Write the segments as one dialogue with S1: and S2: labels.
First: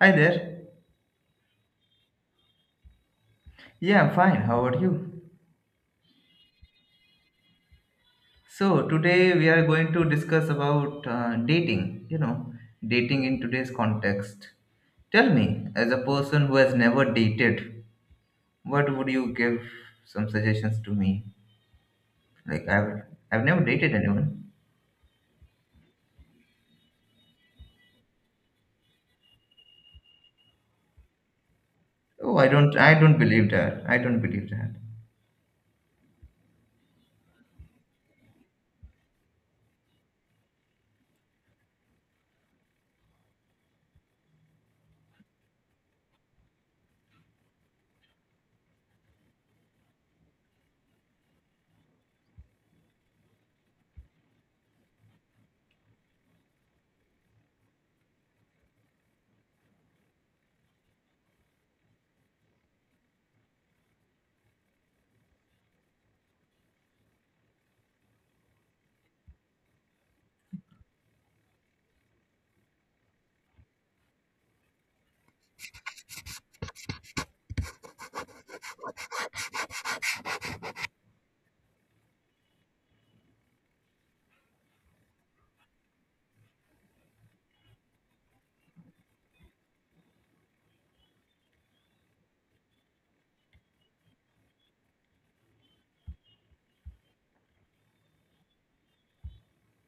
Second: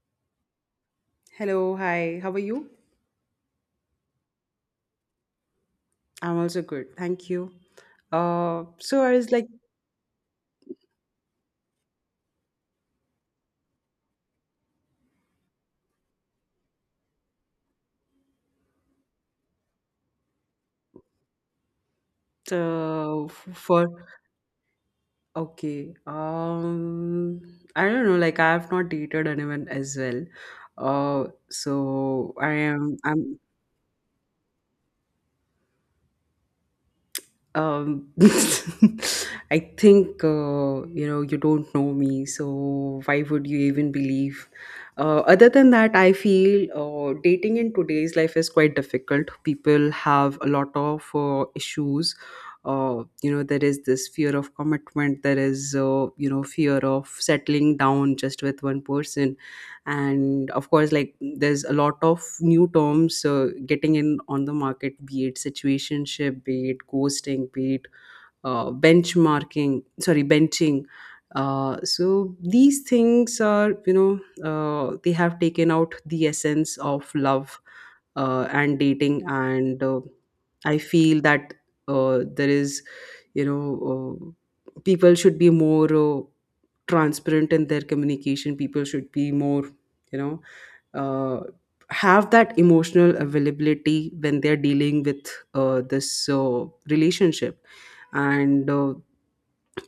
S1: Hi there.
S2: Hello, hi. How are you?
S1: Yeah, I'm fine. How are you?
S2: I'm also good. Thank you. Uh,
S1: So,
S2: so I was
S1: today
S2: like,
S1: we are going to discuss about dating, dating in today's context. Tell me, as a person who has never dated, what would you give some suggestions to me? Like I've
S2: f-
S1: I've never
S2: for
S1: dated anyone.
S2: okay. I don't know. Like, I have not dated anyone as well. So
S1: Oh, I
S2: I
S1: don't
S2: am.
S1: I don't
S2: I'm
S1: believe that. I don't believe that.
S2: um I think, you know, you don't know me, so why would you even believe? Other than that, I feel dating in today's life is quite difficult. People have a lot of issues. You know, there is this fear of commitment. There is, you know, fear of settling down just with one person. And of course, like, there's a lot of new terms getting in on the market, be it situationship, be it ghosting, be it benchmarking, sorry, benching. So these things are, you know, they have taken out the essence of love and dating. And I feel that, there is, you know, people should be more, transparent in their communication. People should be more, you know, uh, have that emotional availability when they're dealing with this relationship. And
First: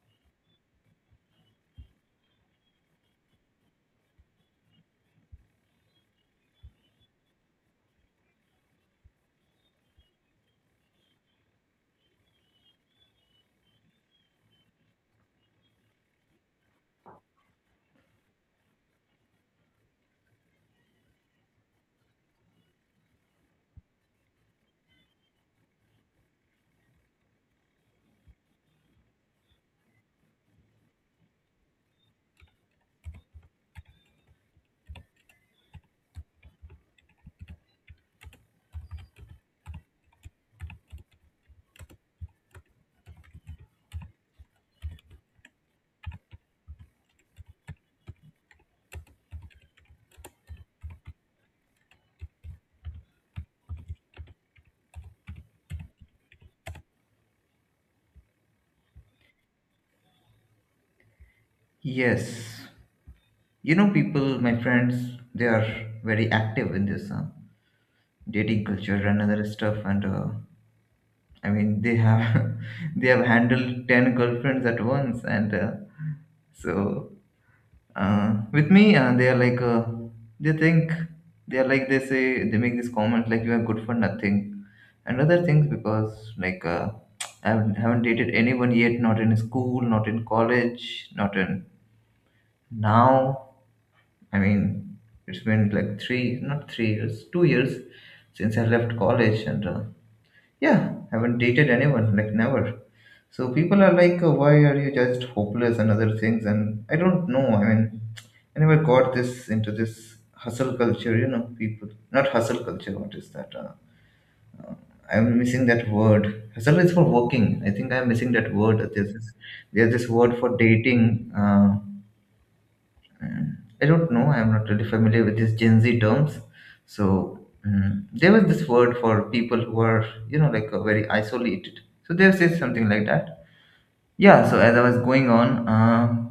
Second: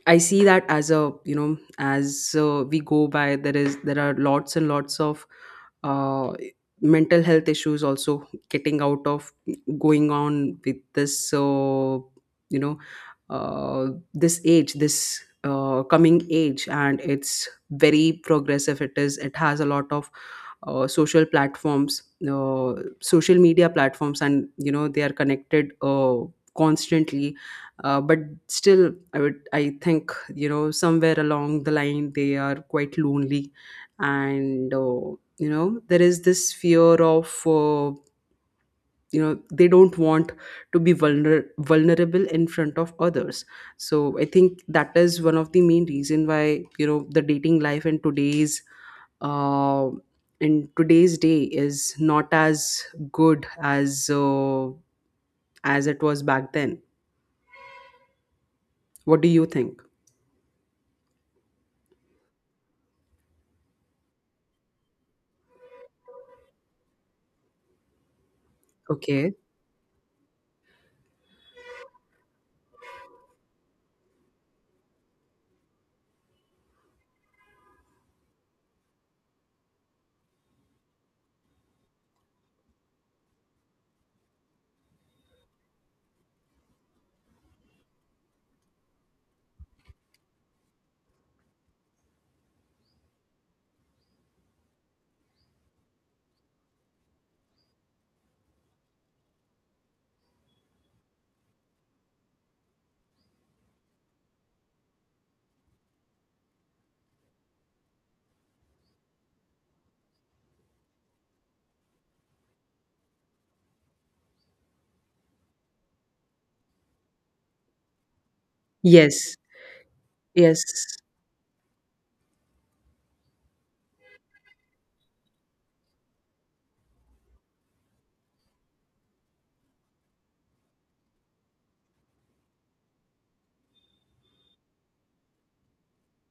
S2: I see that as a, you know, as we go by, there is there are lots and lots of uh, mental health issues also getting out of, going on with this, you know uh, this age, this coming age. And it's very progressive. It is. It has a lot of social platforms, uh, social media platforms, and you know, they are connected constantly. But still, I would, I think, you know, somewhere along the line, they are quite lonely. And you know, there is this fear of, you know, they don't want to be vulnerable in front of others. So I think that is one of the main reason why, you know, the dating life uh, in today's day is not as good as it was back then. What do you think?
S1: Yes. You know, people, my friends, they are very active in this dating culture and
S2: Okay.
S1: other stuff. And I mean, they have they have handled 10 girlfriends at once, and so with me, they are like they think they are like they say they make this comment like you are good for nothing, and other things because like I haven't dated anyone yet, not in school, not in college, not in now. I mean, it's been like three, not 3 years, 2 years since I left college, and yeah, haven't dated anyone, like never. So people are like, "Oh, why are you just hopeless and other things? And I don't know. I mean, I never got this into this hustle culture, people. Not hustle culture, what is that? I'm missing that word. Hustle is for working. I think I'm missing that word. There's this,
S2: Yes.
S1: there's this word for
S2: Yes.
S1: dating. Mm, I don't know. I'm not really familiar with these Gen Z terms. So there was this word for people who are, like very isolated. So they say something like that. Yeah. So as I was going on,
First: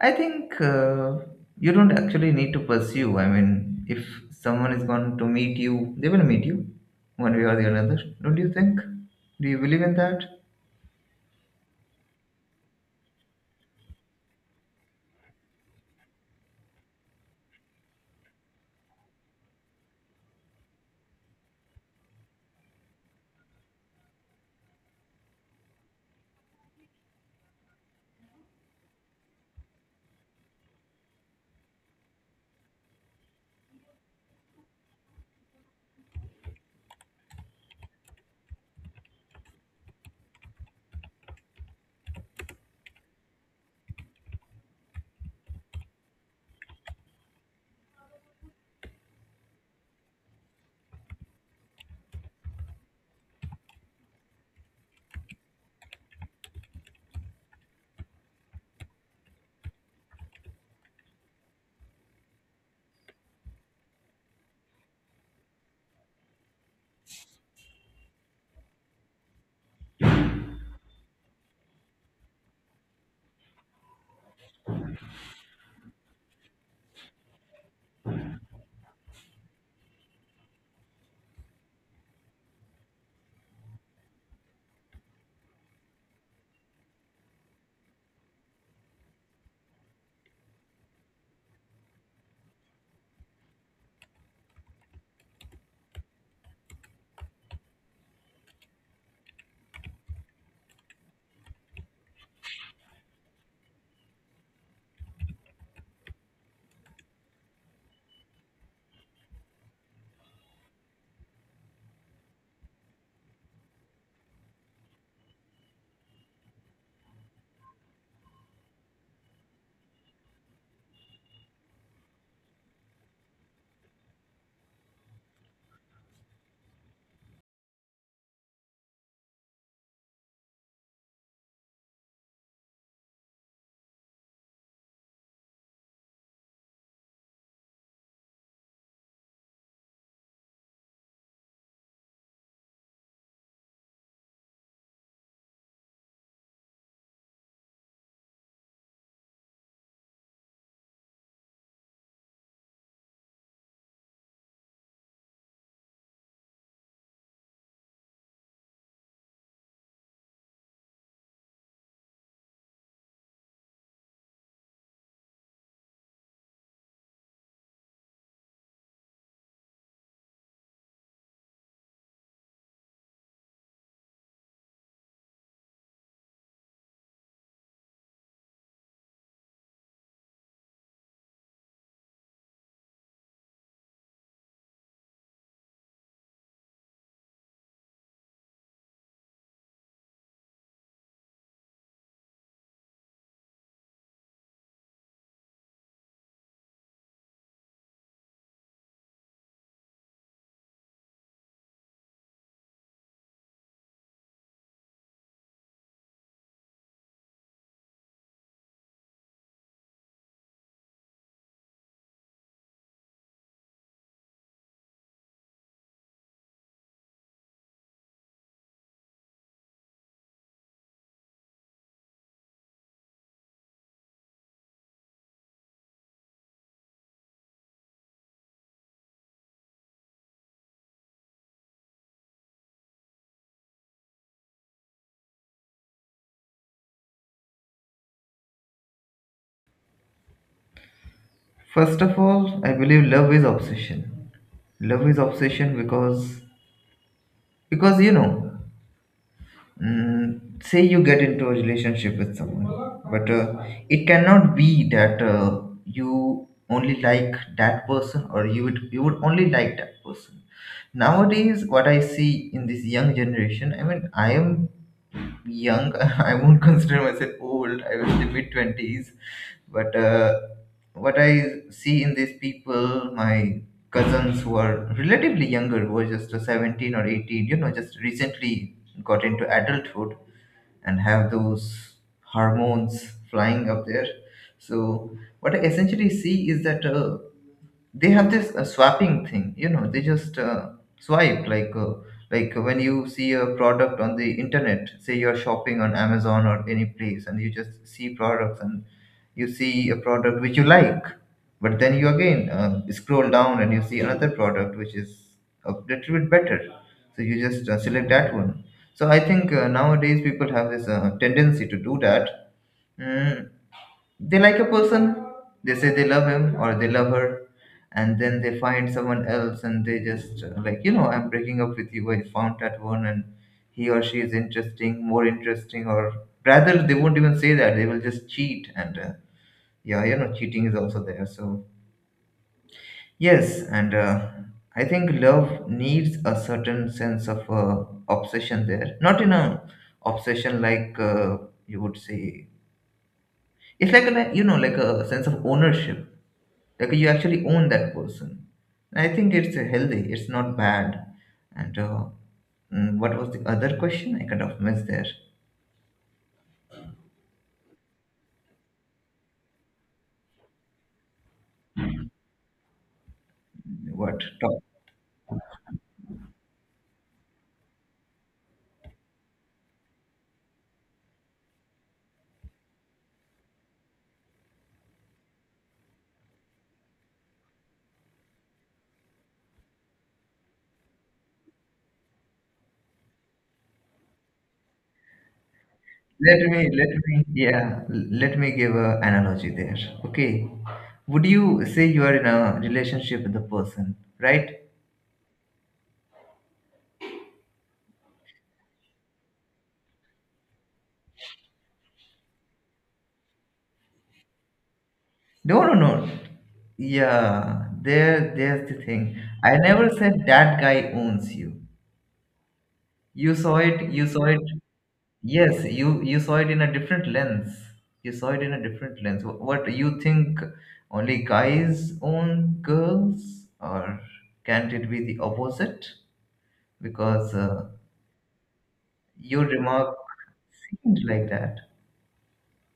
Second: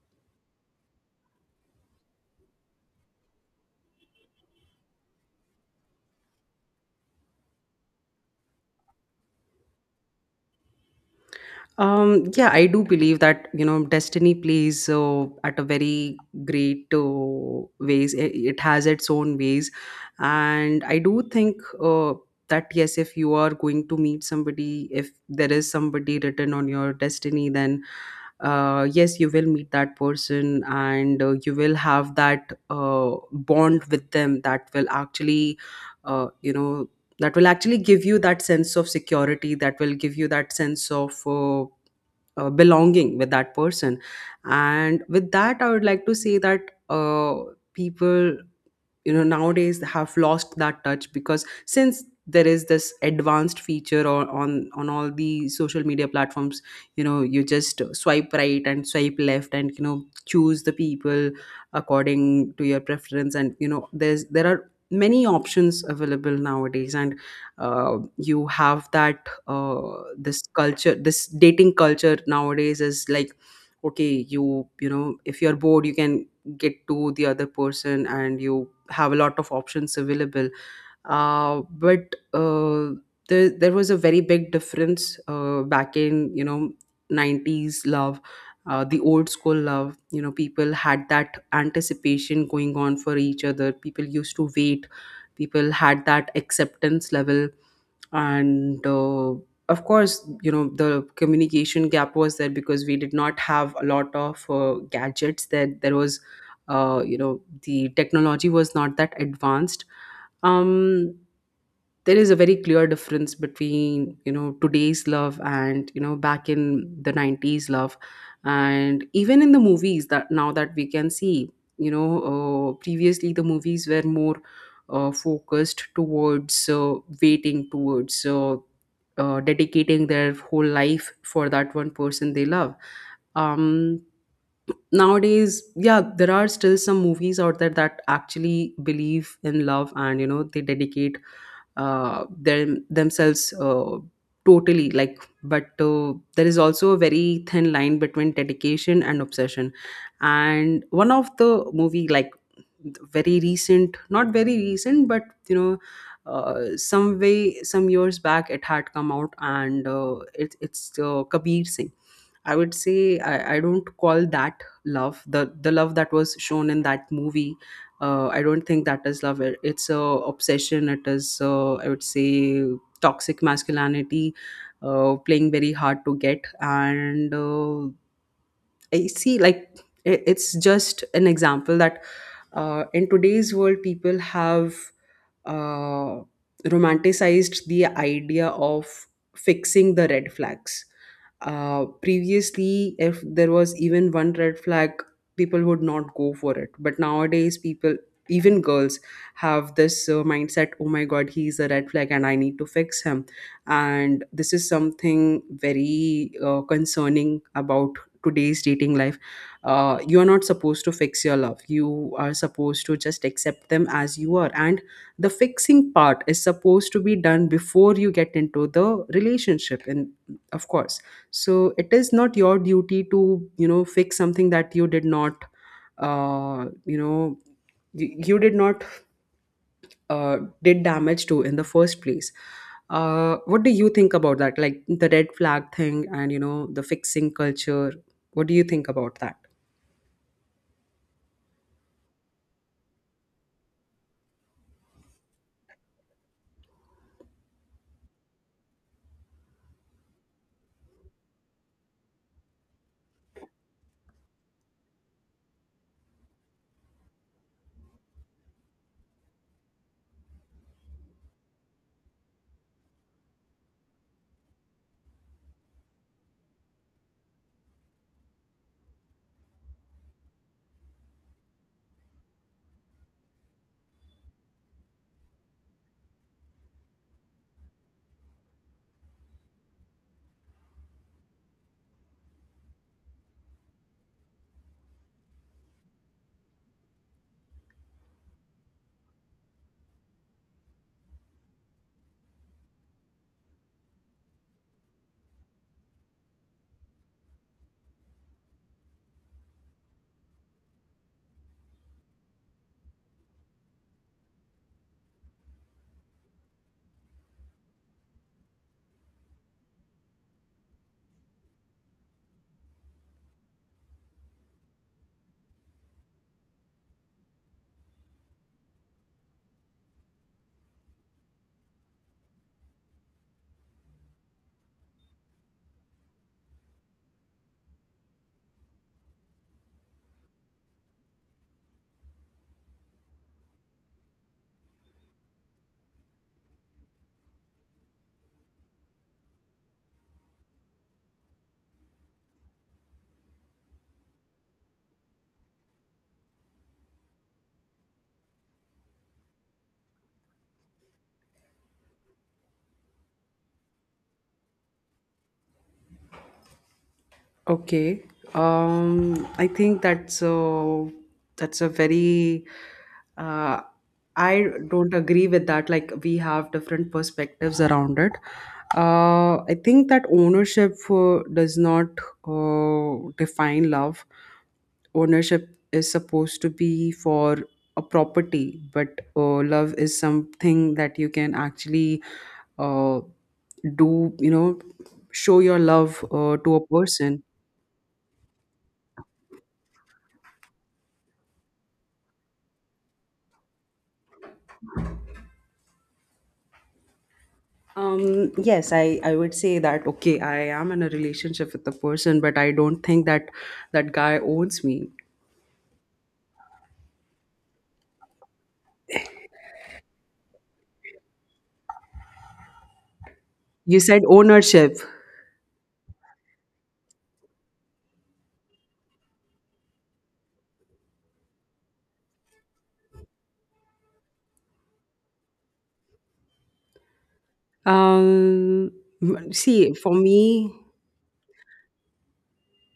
S1: I think you don't actually need to pursue. I mean, if someone is going to meet you, they will meet you, one way or the another. Don't you think? Do you believe in that?
S2: Yeah, I do believe that, you know, destiny plays at a very great ways. It has its own ways. And I do think, uh, that, yes, if you are going to meet somebody, if there is somebody written on your destiny, then yes, you will meet that person, and you will have that bond with them that will actually, you know, that will actually give you that sense of security, that will give you that sense of, belonging with that person. And with that, I would like to say that, people, you know, nowadays have lost that touch, because since there is this advanced feature on on all the social media platforms, you know, you just swipe right and swipe left, and you know, choose the people according to your preference. And you know, there are many options available nowadays. And you have that this culture, this dating culture nowadays is like, okay, you know, if you're bored, you can get to the other person, and you have a lot of options available. But there was a very big difference back in, you know, 90s love, the old school love. You know, people had that anticipation going on for each other. People used to wait. People had that acceptance level. And of course, you know, the communication gap was there, because we did not have a lot of gadgets. That there there was you know, the technology was not that advanced. um there is a very clear difference between, you know, today's love, and you know, back in the 90s love. And even in the movies that, now that we can see, you know, previously the movies were more focused towards, waiting towards dedicating their whole life for that one person they love. um Nowadays, yeah, there are still some movies out there that actually believe in love, and you know, they dedicate themselves totally, like. But there is also a very thin line between dedication and obsession. And one of the movie, like, very recent, not very recent, but you know, some way, some years back, it had come out. And it's Kabir Singh. I would say, I don't call that love. The love that was shown in that movie, I don't think that is love. It's a obsession. It is, I would say, toxic masculinity, playing very hard to get. And I see, like, it's just an example that in today's world, people have uh, romanticized the idea of fixing the red flags. Previously, if there was even one red flag, people would not go for it. But nowadays, people, even girls, have this mindset, oh my god, he's a red flag and I need to fix him. And this is something very concerning about today's dating life. You're not supposed to fix your love. You are supposed to just accept them as you are. And the fixing part is supposed to be done before you get into the relationship. And of course, so it is not your duty to, you know, fix something that you did not, uh, you know you did not uh, did damage to in the first place. What do you think about that, like the red flag thing and you know, the fixing culture? What do you think about that?
S1: First of all, I believe love is obsession. Love is obsession because say you get into a relationship with someone, but it cannot be that you only like that person, or you would only like that person. Nowadays, what I see in this young generation, I mean, I am young. I won't consider myself old. I was in the mid twenties, but what I see in these people, my cousins who are relatively younger, who are just 17 or 18, just recently got into adulthood, and have those hormones flying up there. So what I essentially see is that. They have this swapping thing, they just swipe like when you see a product on the internet, say you're shopping on amazon or any place, and you just see products, and you see a product which you like, but then you again scroll down and you see another product which is a little bit better, so you just select that one. So I think nowadays people have this tendency to do that. Mm, they like a person, they say they love him or they love her, and then they find someone else, and they just like, I'm breaking up with you. I found that one, and he or she is interesting, more interesting. Or rather, they won't even say that. They will just cheat, and yeah, cheating is also there. So, yes, and I think love needs a certain sense of obsession there, not in a obsession like you would say. It's like a sense of ownership. Like you actually own that person. And I think it's healthy. It's not bad. And what was the other question? I kind of missed there.
S2: Okay. I think that's a, that's a very uh,
S1: What?
S2: I
S1: Top.
S2: don't agree with that. Like we have different perspectives around it. I think that ownership does not define love. Ownership is supposed to be for a property, but love is something that you can actually uh, do. You know, show your love
S1: Let
S2: to
S1: me
S2: a
S1: let me
S2: person.
S1: yeah. Let me give a analogy there. Okay. Would you say you are in a relationship with a person, right?
S2: Yes, I would say that okay, I am in a relationship with the person, but I don't think that that guy owns me.
S1: No, no, no. Yeah, there's the thing. I never said that guy owns you. You saw
S2: You
S1: it,
S2: said
S1: you saw it,
S2: ownership.
S1: Yes, you saw it in a different lens. You saw it in a different lens. What you think only guys own girls, or can't it be the opposite? Because
S2: Um,
S1: your
S2: See, for
S1: remark
S2: me,
S1: seemed like that.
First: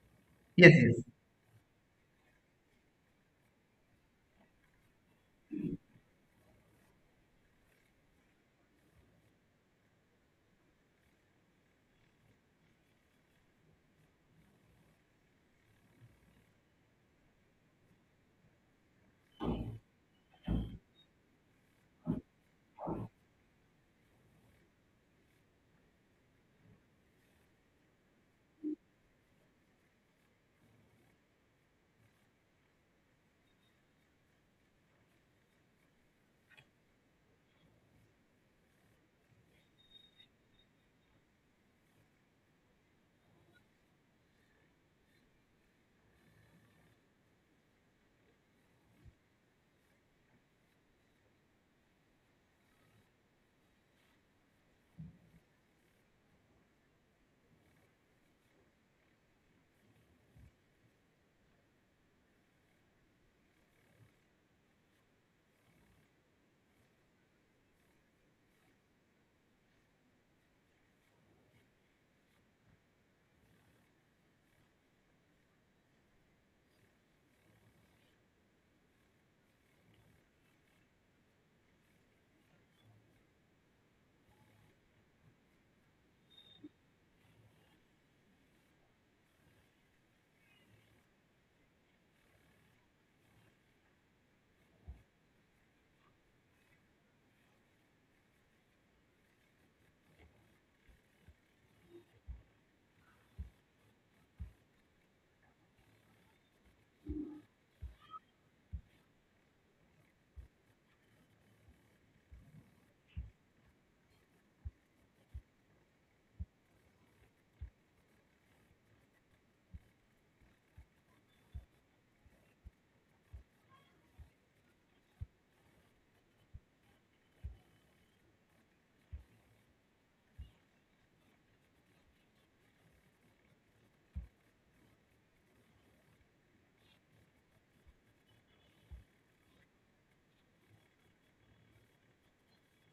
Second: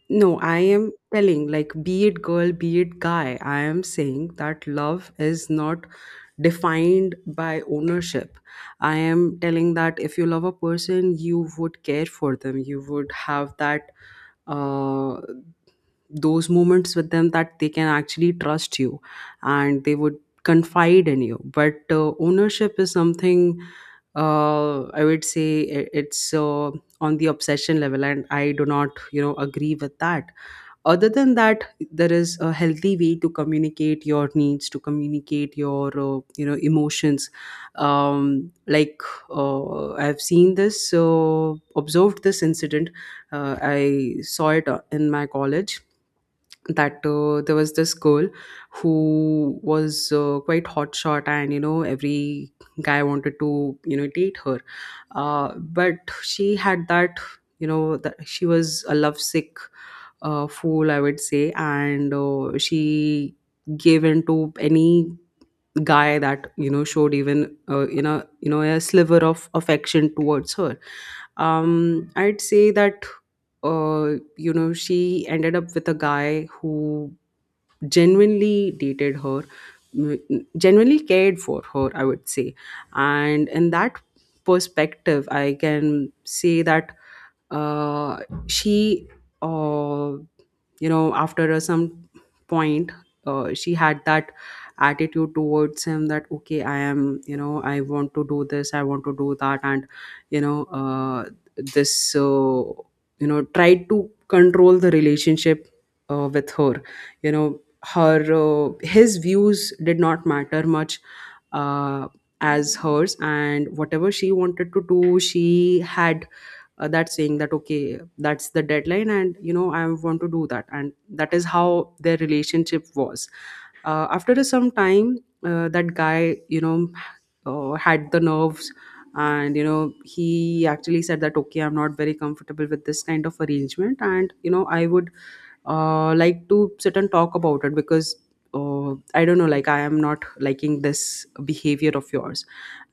S2: no, I
S1: Yes,
S2: am
S1: yes.
S2: telling like, be it girl, be it guy, I am saying that love is not defined by ownership. I am telling that if you love a person, you would care for them, you would have that uh those moments with them that they can actually trust you, and they would confide in you. But ownership is something, I would say it's on the obsession level, and I do not, you know, agree with that. Other than that, there is a healthy way to communicate your needs, to communicate your, you know, emotions. Like, I've seen this, observed this incident. I saw it in my college, that there was this girl who was, quite hotshot, and you know, every guy wanted to, you know, date her. But she had that, you know, that she was a lovesick, fool, I would say. And she gave in to any guy that, you know, showed even, you know, a sliver of affection towards her. I'd say that, you know, she ended up with a guy who genuinely dated her. Mm, genuinely cared for her, I would say. And in that perspective, I can say that uh, she uh, you know, after some point, she had that attitude towards him, that okay, I am, you know, I want to do this, I want to do that. And you know, this you know, tried to control the relationship with her, you know, her, his views did not matter much, uh, as hers. And whatever she wanted to do, she had that saying, that okay, that's the deadline, and you know, I want to do that, and that is how their relationship was. After a some time, that guy, you know, had the nerves. And you know, he actually said that okay, I'm not very comfortable with this kind of arrangement, and you know, I would, like to sit and talk about it, because, I don't know, like, I am not liking this behavior of yours.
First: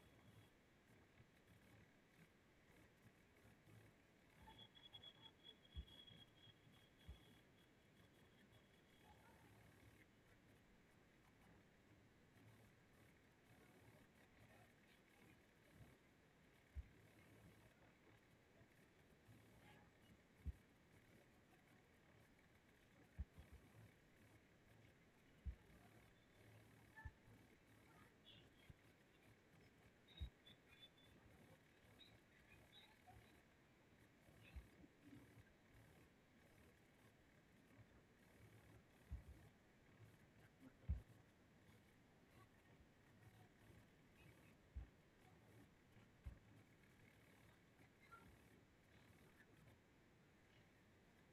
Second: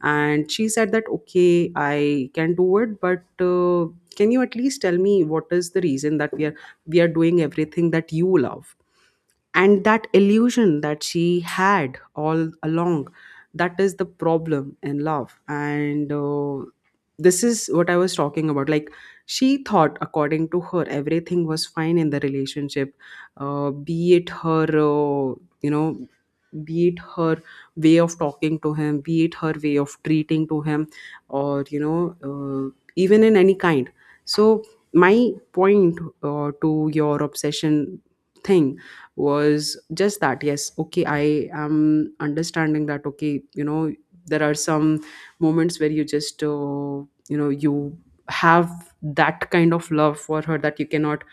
S2: And she said that okay, I can do it, but can you at least tell me what is the reason that we are doing everything that you love? And that illusion that she had all along, that is the problem in love. And this is what I was talking about, like, she thought, according to her, everything was fine in the relationship, be it her, you know be it her way of talking to him, be it her way of treating to him, or you know, even in any kind. So my point, to your obsession thing, was just that, yes okay, I Am understanding that, okay, there are some moments where you just you have that kind of love for her that you cannot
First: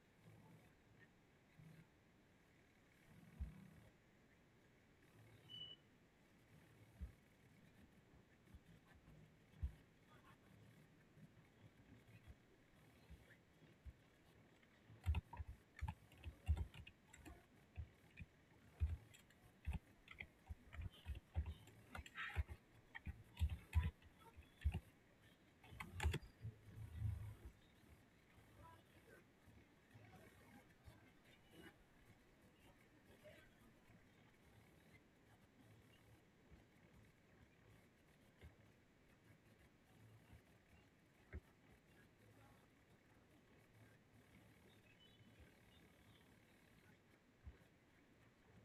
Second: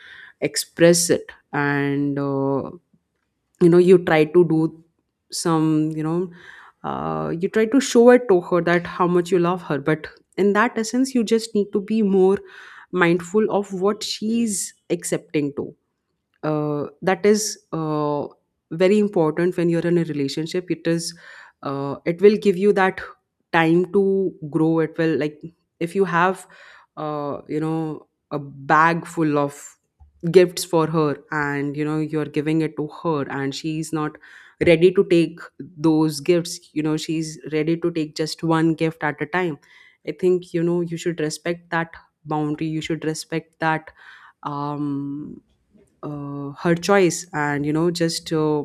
S2: express it. And you try to do some you know you try to show it to her that how much you love her, but in that essence you just need to be more mindful of what she's accepting to. That is very important. When you're in a relationship, it is it will give you that time to grow. It will, like, if you have a bag full of gifts for her and you're giving it to her and she's not ready to take those gifts, she's ready to take just one gift at a time. I think you should respect that boundary, you should respect that um her choice. And just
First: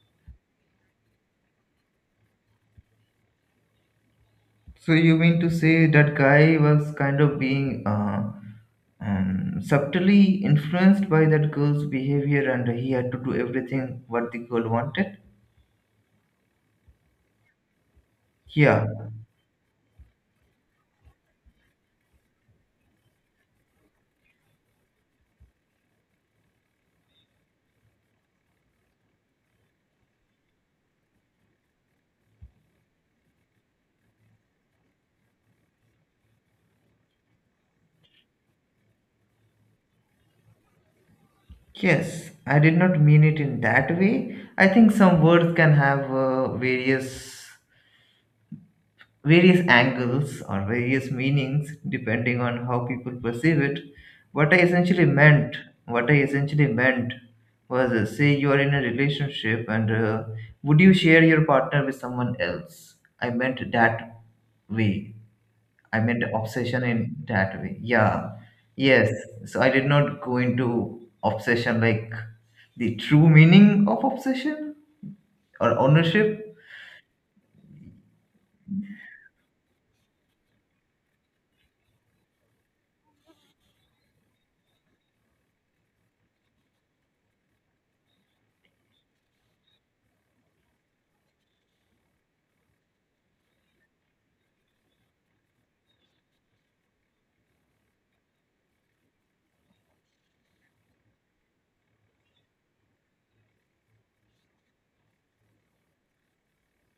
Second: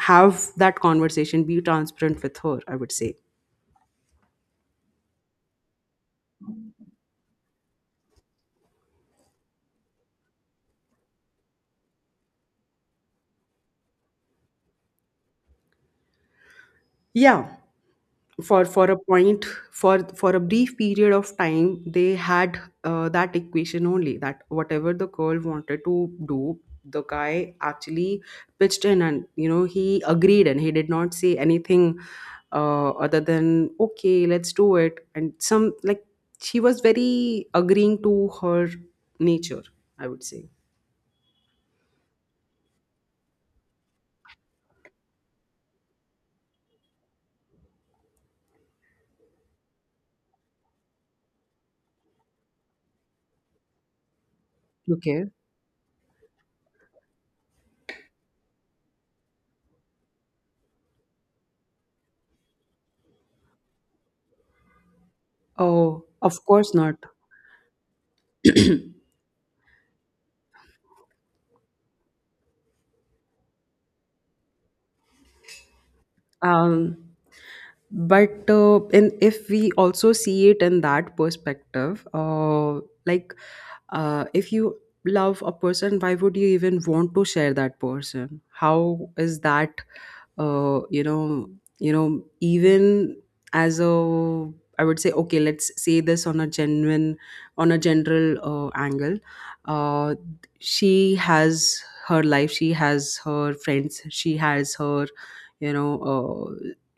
S2: have that conversation, be transparent with her, I would say.
S1: So you mean to say that guy was kind of being subtly influenced by that girl's behavior, and he had to do everything what the girl wanted?
S2: Yeah, for
S1: Yeah.
S2: for a point. For a brief period of time they had that equation only, that whatever the girl wanted to do, the guy actually pitched in and he agreed and he did not say anything other than okay, let's do it. And some, like, she was very agreeing to her nature, I would say.
S1: Yes, I did not mean it in that way. I think some words can have various angles or various meanings depending on how people perceive it. What I essentially
S2: Okay.
S1: meant, what I essentially meant was say you are in a relationship, and would you share your partner with someone else? I meant that way. I
S2: Oh,
S1: meant
S2: of course
S1: obsession
S2: not.
S1: in that way. Yeah. Yes. So I did not go into obsession like the true meaning of obsession or ownership.
S2: um, but and if we also see it in that perspective, like, if you love a person, why would you even want to share that person? How is that uh, you know even as a, I would say, okay, let's say this on a genuine, on a general angle. uh, she has her life, she has her friends, she has her you know uh,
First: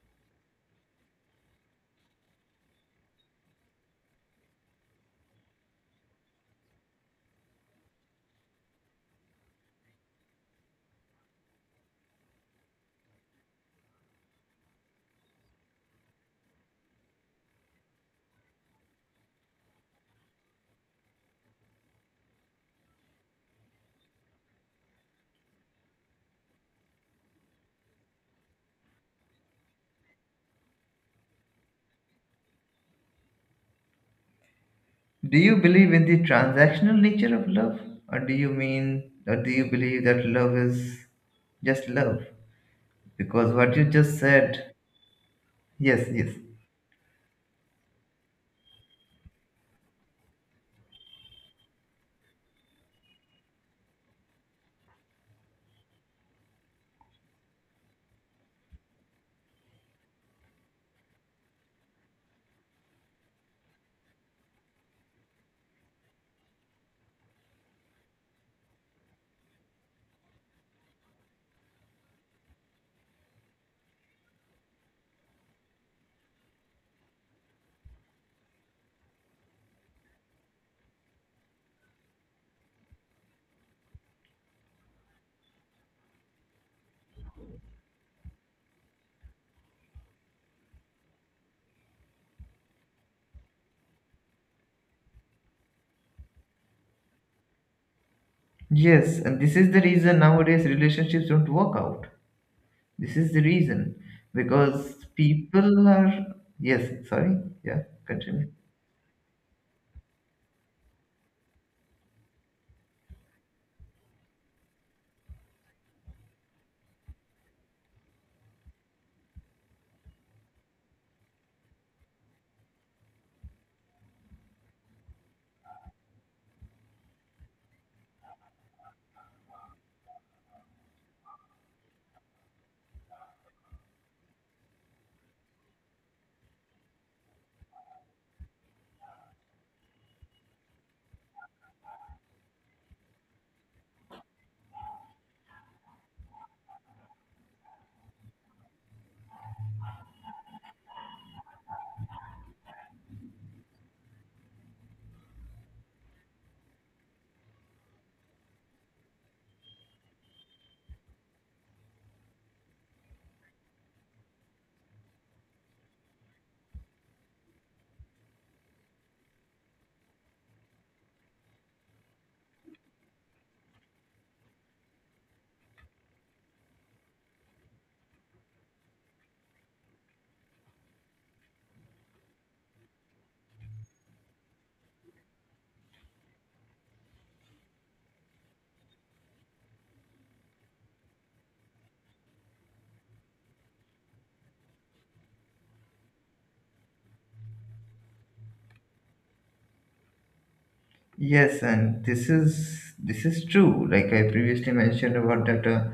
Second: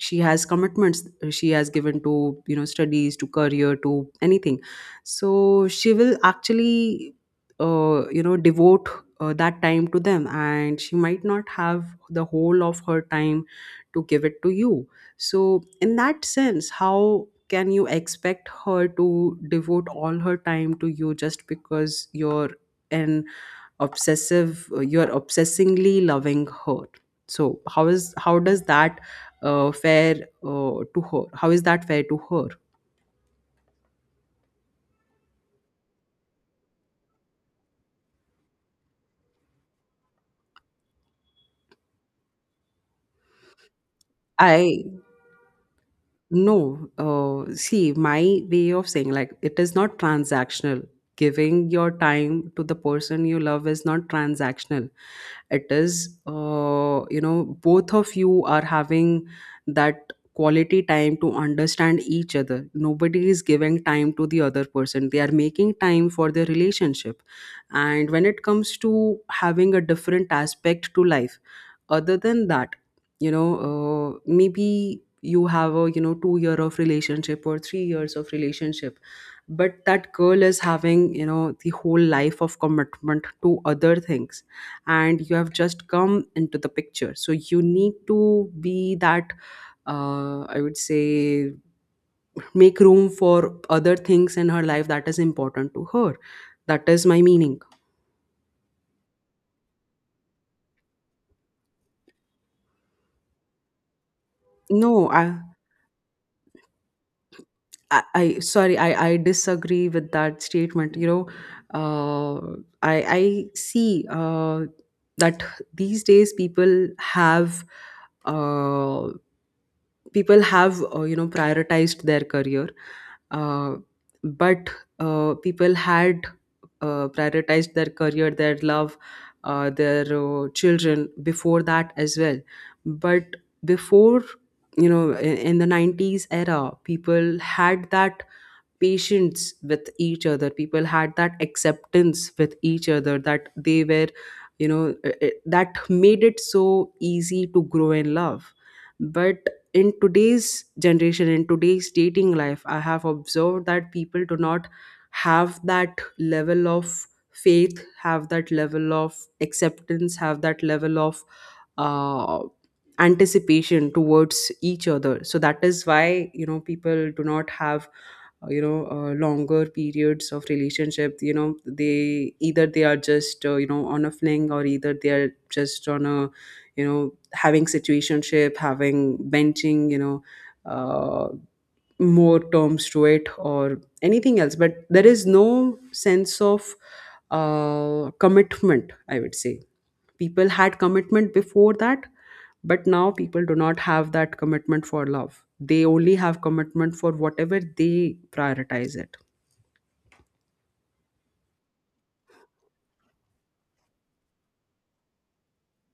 S2: she has commitments she has given to, studies, to career, to anything. So she will actually devote that time to them, and she might not have the whole of her time to give it to you. So in that sense, how can you expect her to devote all her time to you just because you're an obsessive you are obsessingly loving her? So how is, how does that fare, to her? How is that fair to her?
S1: Do you believe in the transactional nature of love? Or do you believe that love is just love? Because what you just said,
S2: I
S1: yes, yes.
S2: no, see, my way of saying, like, it is not transactional. Giving your time to the person you love is not transactional. It is both of you are having that quality time to understand each other. Nobody is giving time to the other person, they are making time for their relationship. And when it comes to having a different aspect to life other than that, maybe you have a, 2-year year of relationship or 3 years of relationship, but that girl is having, the whole life of commitment to other things, and you have just come into the picture. So you need to be that, I would say, make room for other things in her life that is important to her. That is my meaning.
S1: Yes, and this is the reason nowadays relationships don't work out. This is the reason
S2: No.
S1: because
S2: i
S1: people are, yes, sorry, yeah,
S2: I, I
S1: continue.
S2: sorry, I disagree with that statement. Uh, I see that these days uh, people have prioritized their career, uh, but people had prioritized their career, their love, their children before that as well. But before, in the 90s era people had that patience with each other, people had that acceptance with each other, that they were that made it so easy to grow in love. But in today's generation, in today's dating life, I have observed that people do not have that level of faith, have that level of acceptance, have that level of uh, anticipation towards each other. So that is why people do not have longer periods of relationship. They either they are just on a fling, or either they are just on a, having situationship, having benching, uh, more terms to it or anything else. But there is no sense of commitment, I would say. People had commitment before that, but now people do not have that commitment for love. They only have commitment for whatever they prioritize it.
S1: Yes, and this is true. Like I previously mentioned about that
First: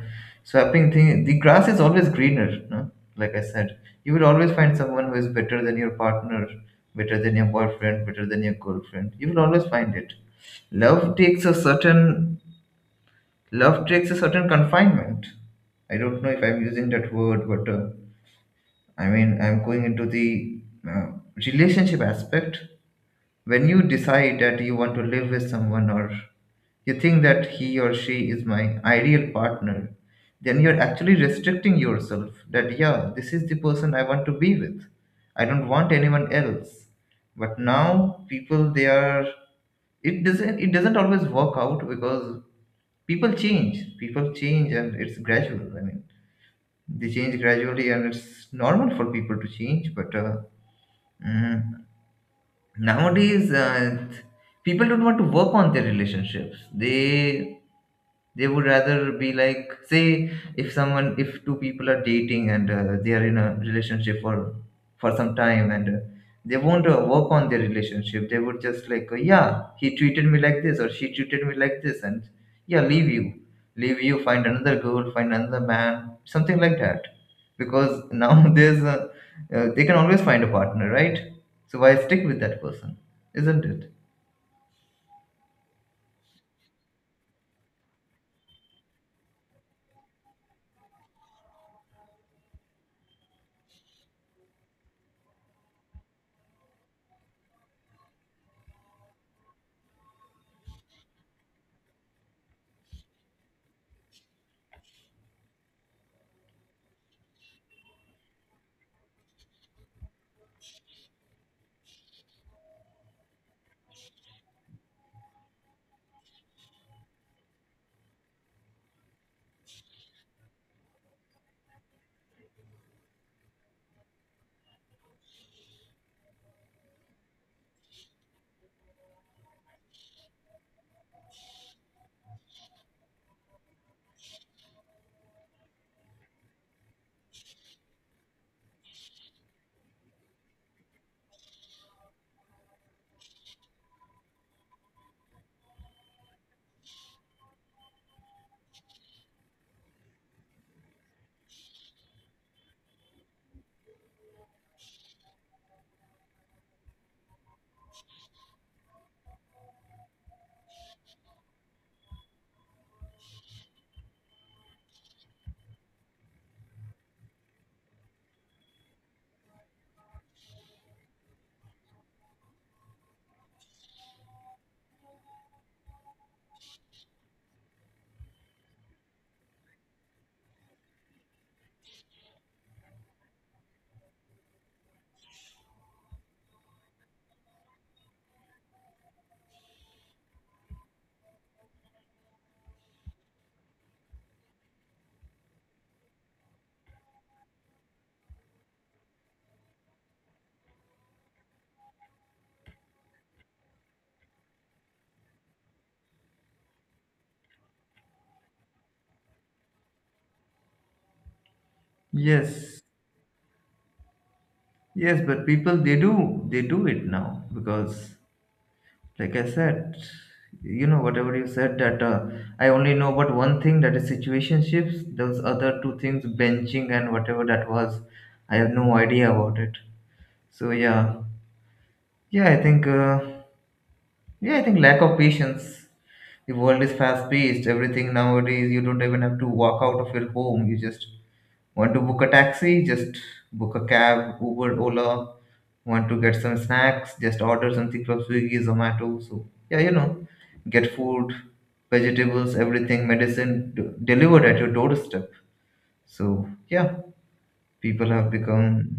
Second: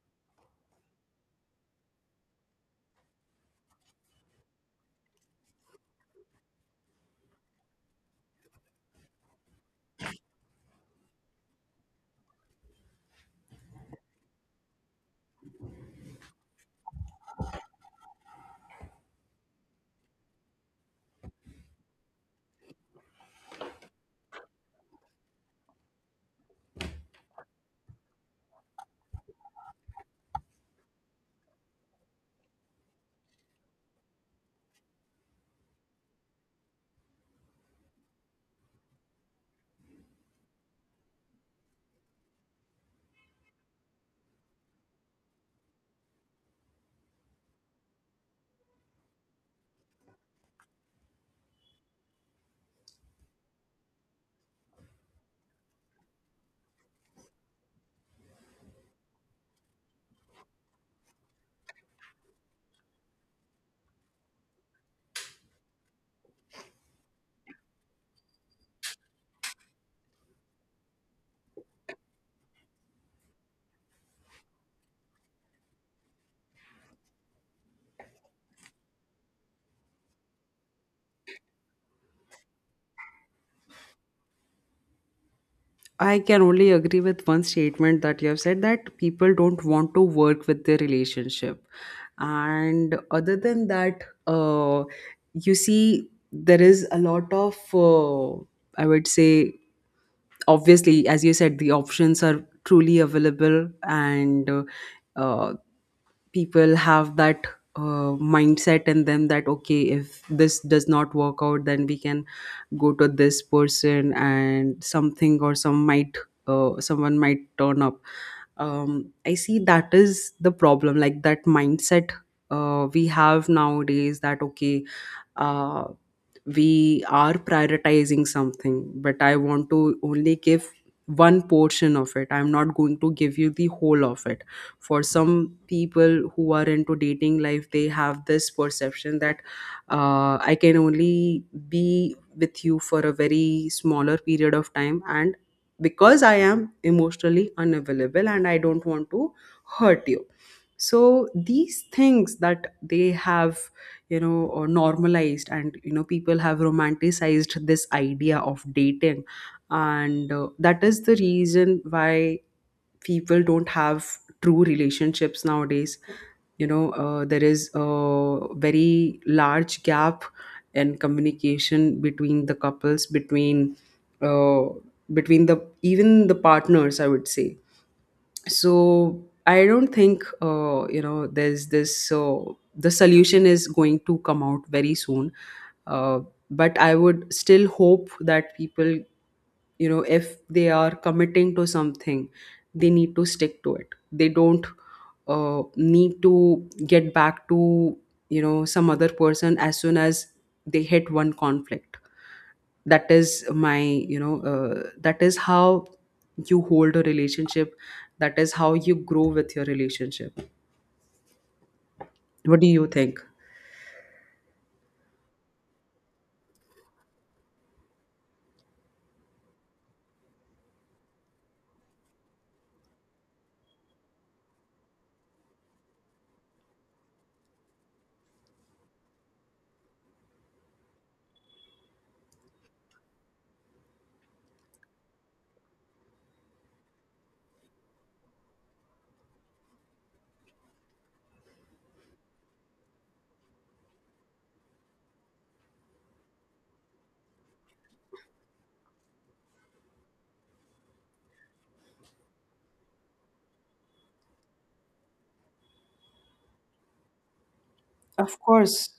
S1: swapping thing, the grass is always greener. No, like I said, you will always find someone who is better than your partner, better than your boyfriend, better than your girlfriend. You will always find it. Love takes a certain love takes a certain confinement. I don't know if I'm using that word, but I mean I'm going into the uh, relationship aspect. When you decide that you want to live with someone, or you think that he or she is my ideal partner, then you're actually restricting yourself that, yeah, this is the person I want to be with. I don't want anyone else. But now people, they are, it doesn't always work out because people change. People change and it's gradual. I mean, they change gradually and it's normal for people to change, but mm, nowadays people don't want to work on their relationships. They would rather be like, say if someone if two people are dating, and they are in a relationship for some time, and they won't work on their relationship. They would just like, yeah, he treated me like this or she treated me like this, and yeah, leave you find another girl, find another man, something like that. Because now there's a they can always find a partner, right? So why stick with that person, isn't it?
S2: I can only agree with one statement that you have said, that people don't want to work with their relationship. And other than that, you see, there is a lot of, I would say, obviously, as you said, the options are truly available, and uh, people have that mindset in them, that okay, if this does not work out, then we can go to this person, and something, or some might, someone might turn up. I see, that is the problem, like that mindset we have nowadays, that okay, uh, we are prioritizing something, but I want to only give one portion of it, I'm not going to give you the whole of it. For some people who are into dating life, they have this perception that I can only be with you for a very smaller period of time, and because I am emotionally unavailable and I don't want to hurt you. So these things that they have, normalized, and people have romanticized this idea of dating, and that is the reason why people don't have true relationships nowadays. There is a very large gap in communication between the couples, between uh, between the, even the partners, I would say. So I don't think there's this the solution is going to come out very soon. uh, but I would still hope that people, if they are committing to something, they need to stick to it. They don't need to get back to, some other person as soon as they hit one conflict. That is my, that is how you hold a relationship, that is how you grow with your relationship. What do
S1: Yes,
S2: you think?
S1: yes, but people they do it now because, like I said, whatever you said that I only know about one thing, that is situationships. Those other two things, benching and whatever that was, I have no idea about it. So yeah, yeah, I think uh, yeah, I think lack of patience. The world is fast paced. Everything nowadays, you don't even have to walk out of your home. You just want to book a taxi? Just book a cab, Uber, Ola. Want to get some snacks? Just order something from Swiggy, Zomato. So, yeah, get food, vegetables, everything, medicine delivered at your doorstep. So, yeah, people have
S2: Of
S1: become
S2: course.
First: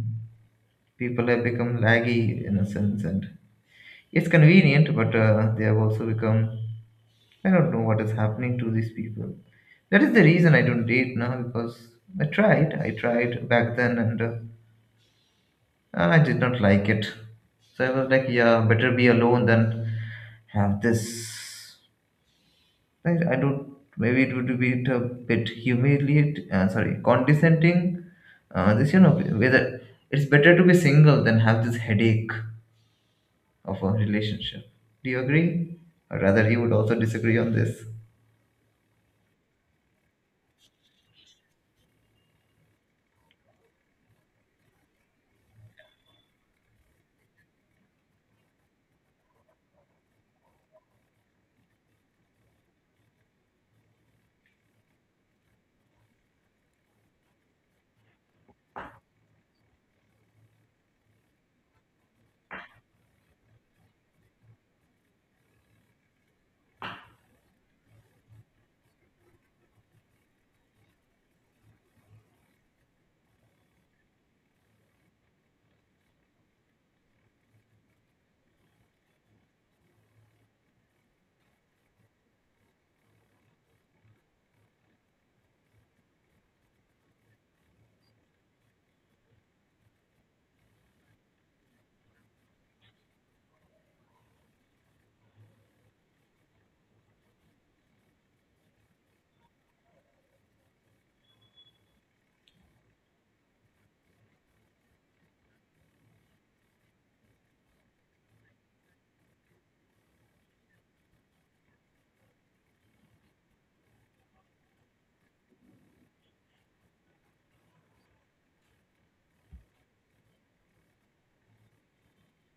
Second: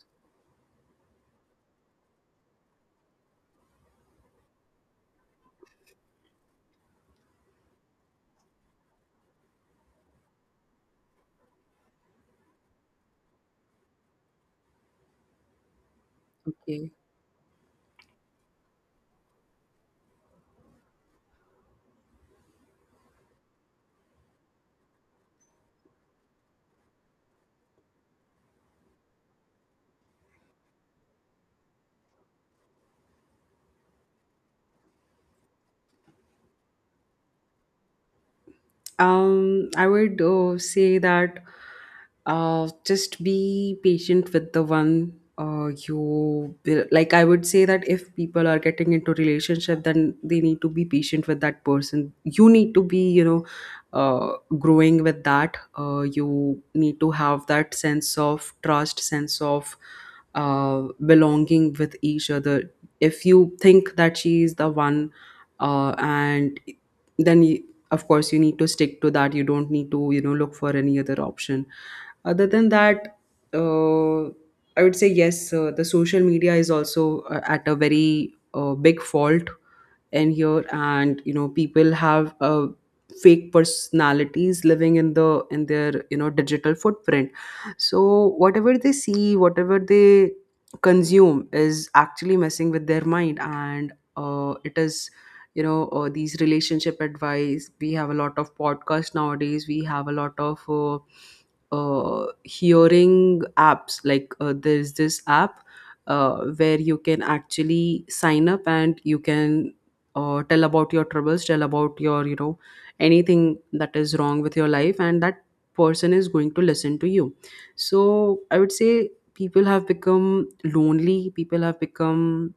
S1: people have become laggy in a sense, and it's convenient, but they have also become. I don't know what is happening to these people. That is the reason I don't date now because I tried. I tried back then, and I did not like
S2: Okay.
S1: it. So I was like, yeah, better be alone than have this. I don't, maybe it would be a bit humiliate, sorry, condescending. This, whether it's better to be single than have this headache of a relationship. Do you agree? Or rather, he would also disagree on this.
S2: I would say that just be patient with the one like. I would say that if people are getting into relationship, then they need to be patient with that person. You need to be, growing with that. You need to have that sense of trust, sense of belonging with each other. If you think that she is the one, and then you, of course you need to stick to that. You don't need to, look for any other option other than that. uh, I would say, yes, the social media is also at a very big fault in here, and people have fake personalities living in the, in their, digital footprint. So whatever they see, whatever they consume is actually messing with their mind. And it is, these relationship advice, we have a lot of podcasts nowadays, we have a lot of hearing apps, like, there's this app where you can actually sign up, and you can tell about your troubles, tell about your, anything that is wrong with your life, and that person is going to listen to you. So I would say people have become lonely, people have become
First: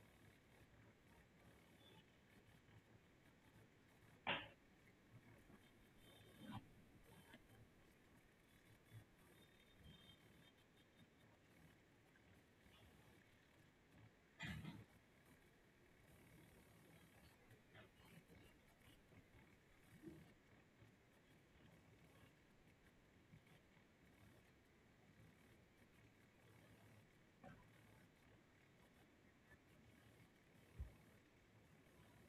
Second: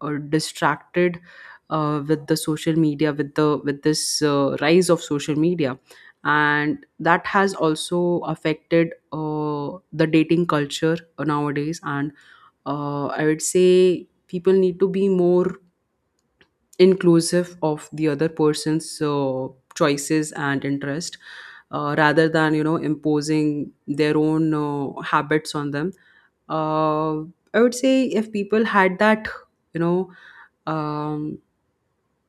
S2: distracted with the social media, with the, with this rise of social media, and that has also affected the dating culture nowadays. And I would say people need to be more inclusive of the other person's choices and interest, rather than imposing their own habits on them. uh, I would say, if people had that, you know um,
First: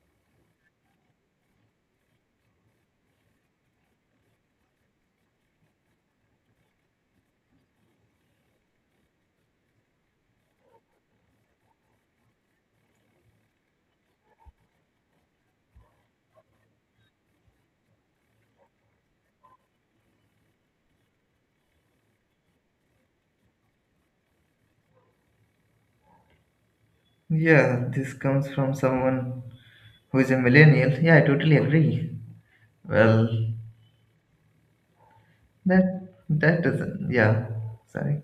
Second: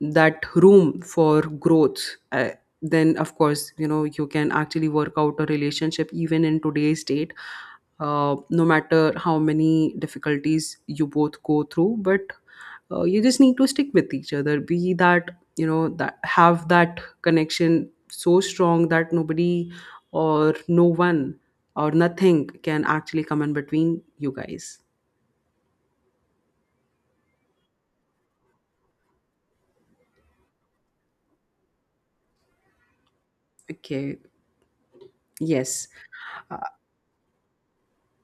S2: that room for growth, uh, then of course you can actually work out a relationship even in today's date, no matter how many difficulties you both go through. But you just need to stick with each other, be that, that, have that connection so strong that nobody, or no one, or nothing can actually come in between you guys.
S1: Yeah, this comes from someone who is a millennial. Yeah, I totally agree. Well,
S2: Okay. Yes.
S1: that
S2: uh,
S1: that doesn't. Yeah, sorry.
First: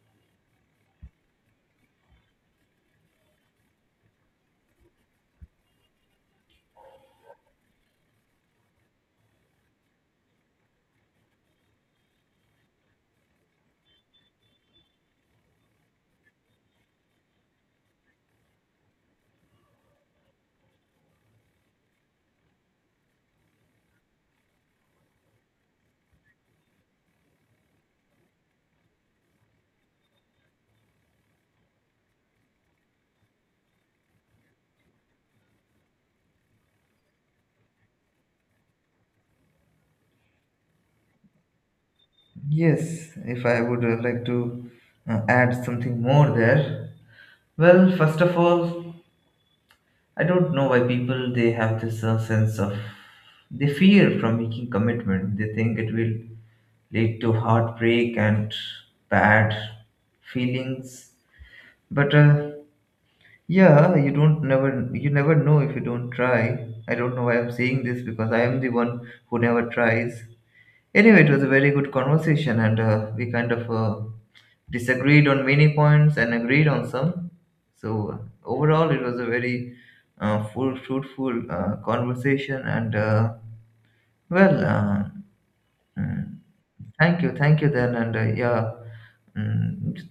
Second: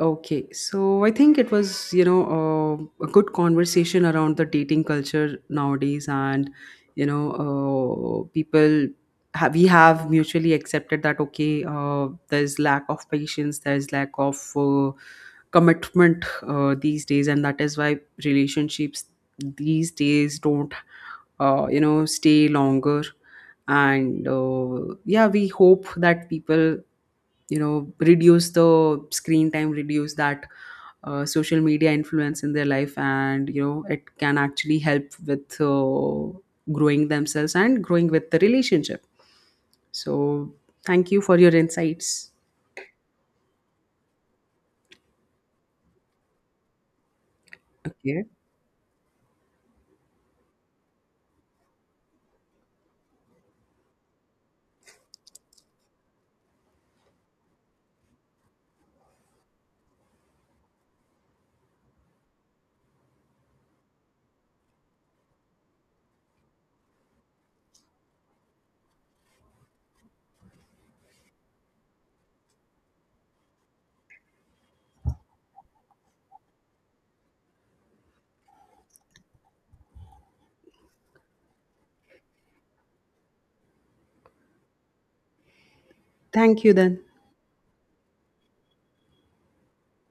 S2: Okay, so I think it was, a good conversation around the dating culture nowadays, and people have, we have mutually accepted that okay, there's lack of patience, there's lack of commitment these days, and that is why relationships these days don't, stay longer. And yeah, we hope that people, reduce the screen time, reduce that social media influence in their life, and it can actually help with growing themselves and growing with the relationship. So thank you for your insights.
S1: Yes, if I would like to add something more there. Well, first
S2: Okay.
S1: of all, I don't know why people they have this sense of they fear from making commitment. They think it will lead to heartbreak and bad feelings. But yeah, you never know if you don't try. I don't know why I'm saying this because I am the one who never tries. Anyway, it was a very good conversation, and we kind of disagreed on many points and agreed on some. So overall, it was a very full, fruitful conversation. And well, mm,
S2: Thank you then.
S1: thank you then, and yeah, mm,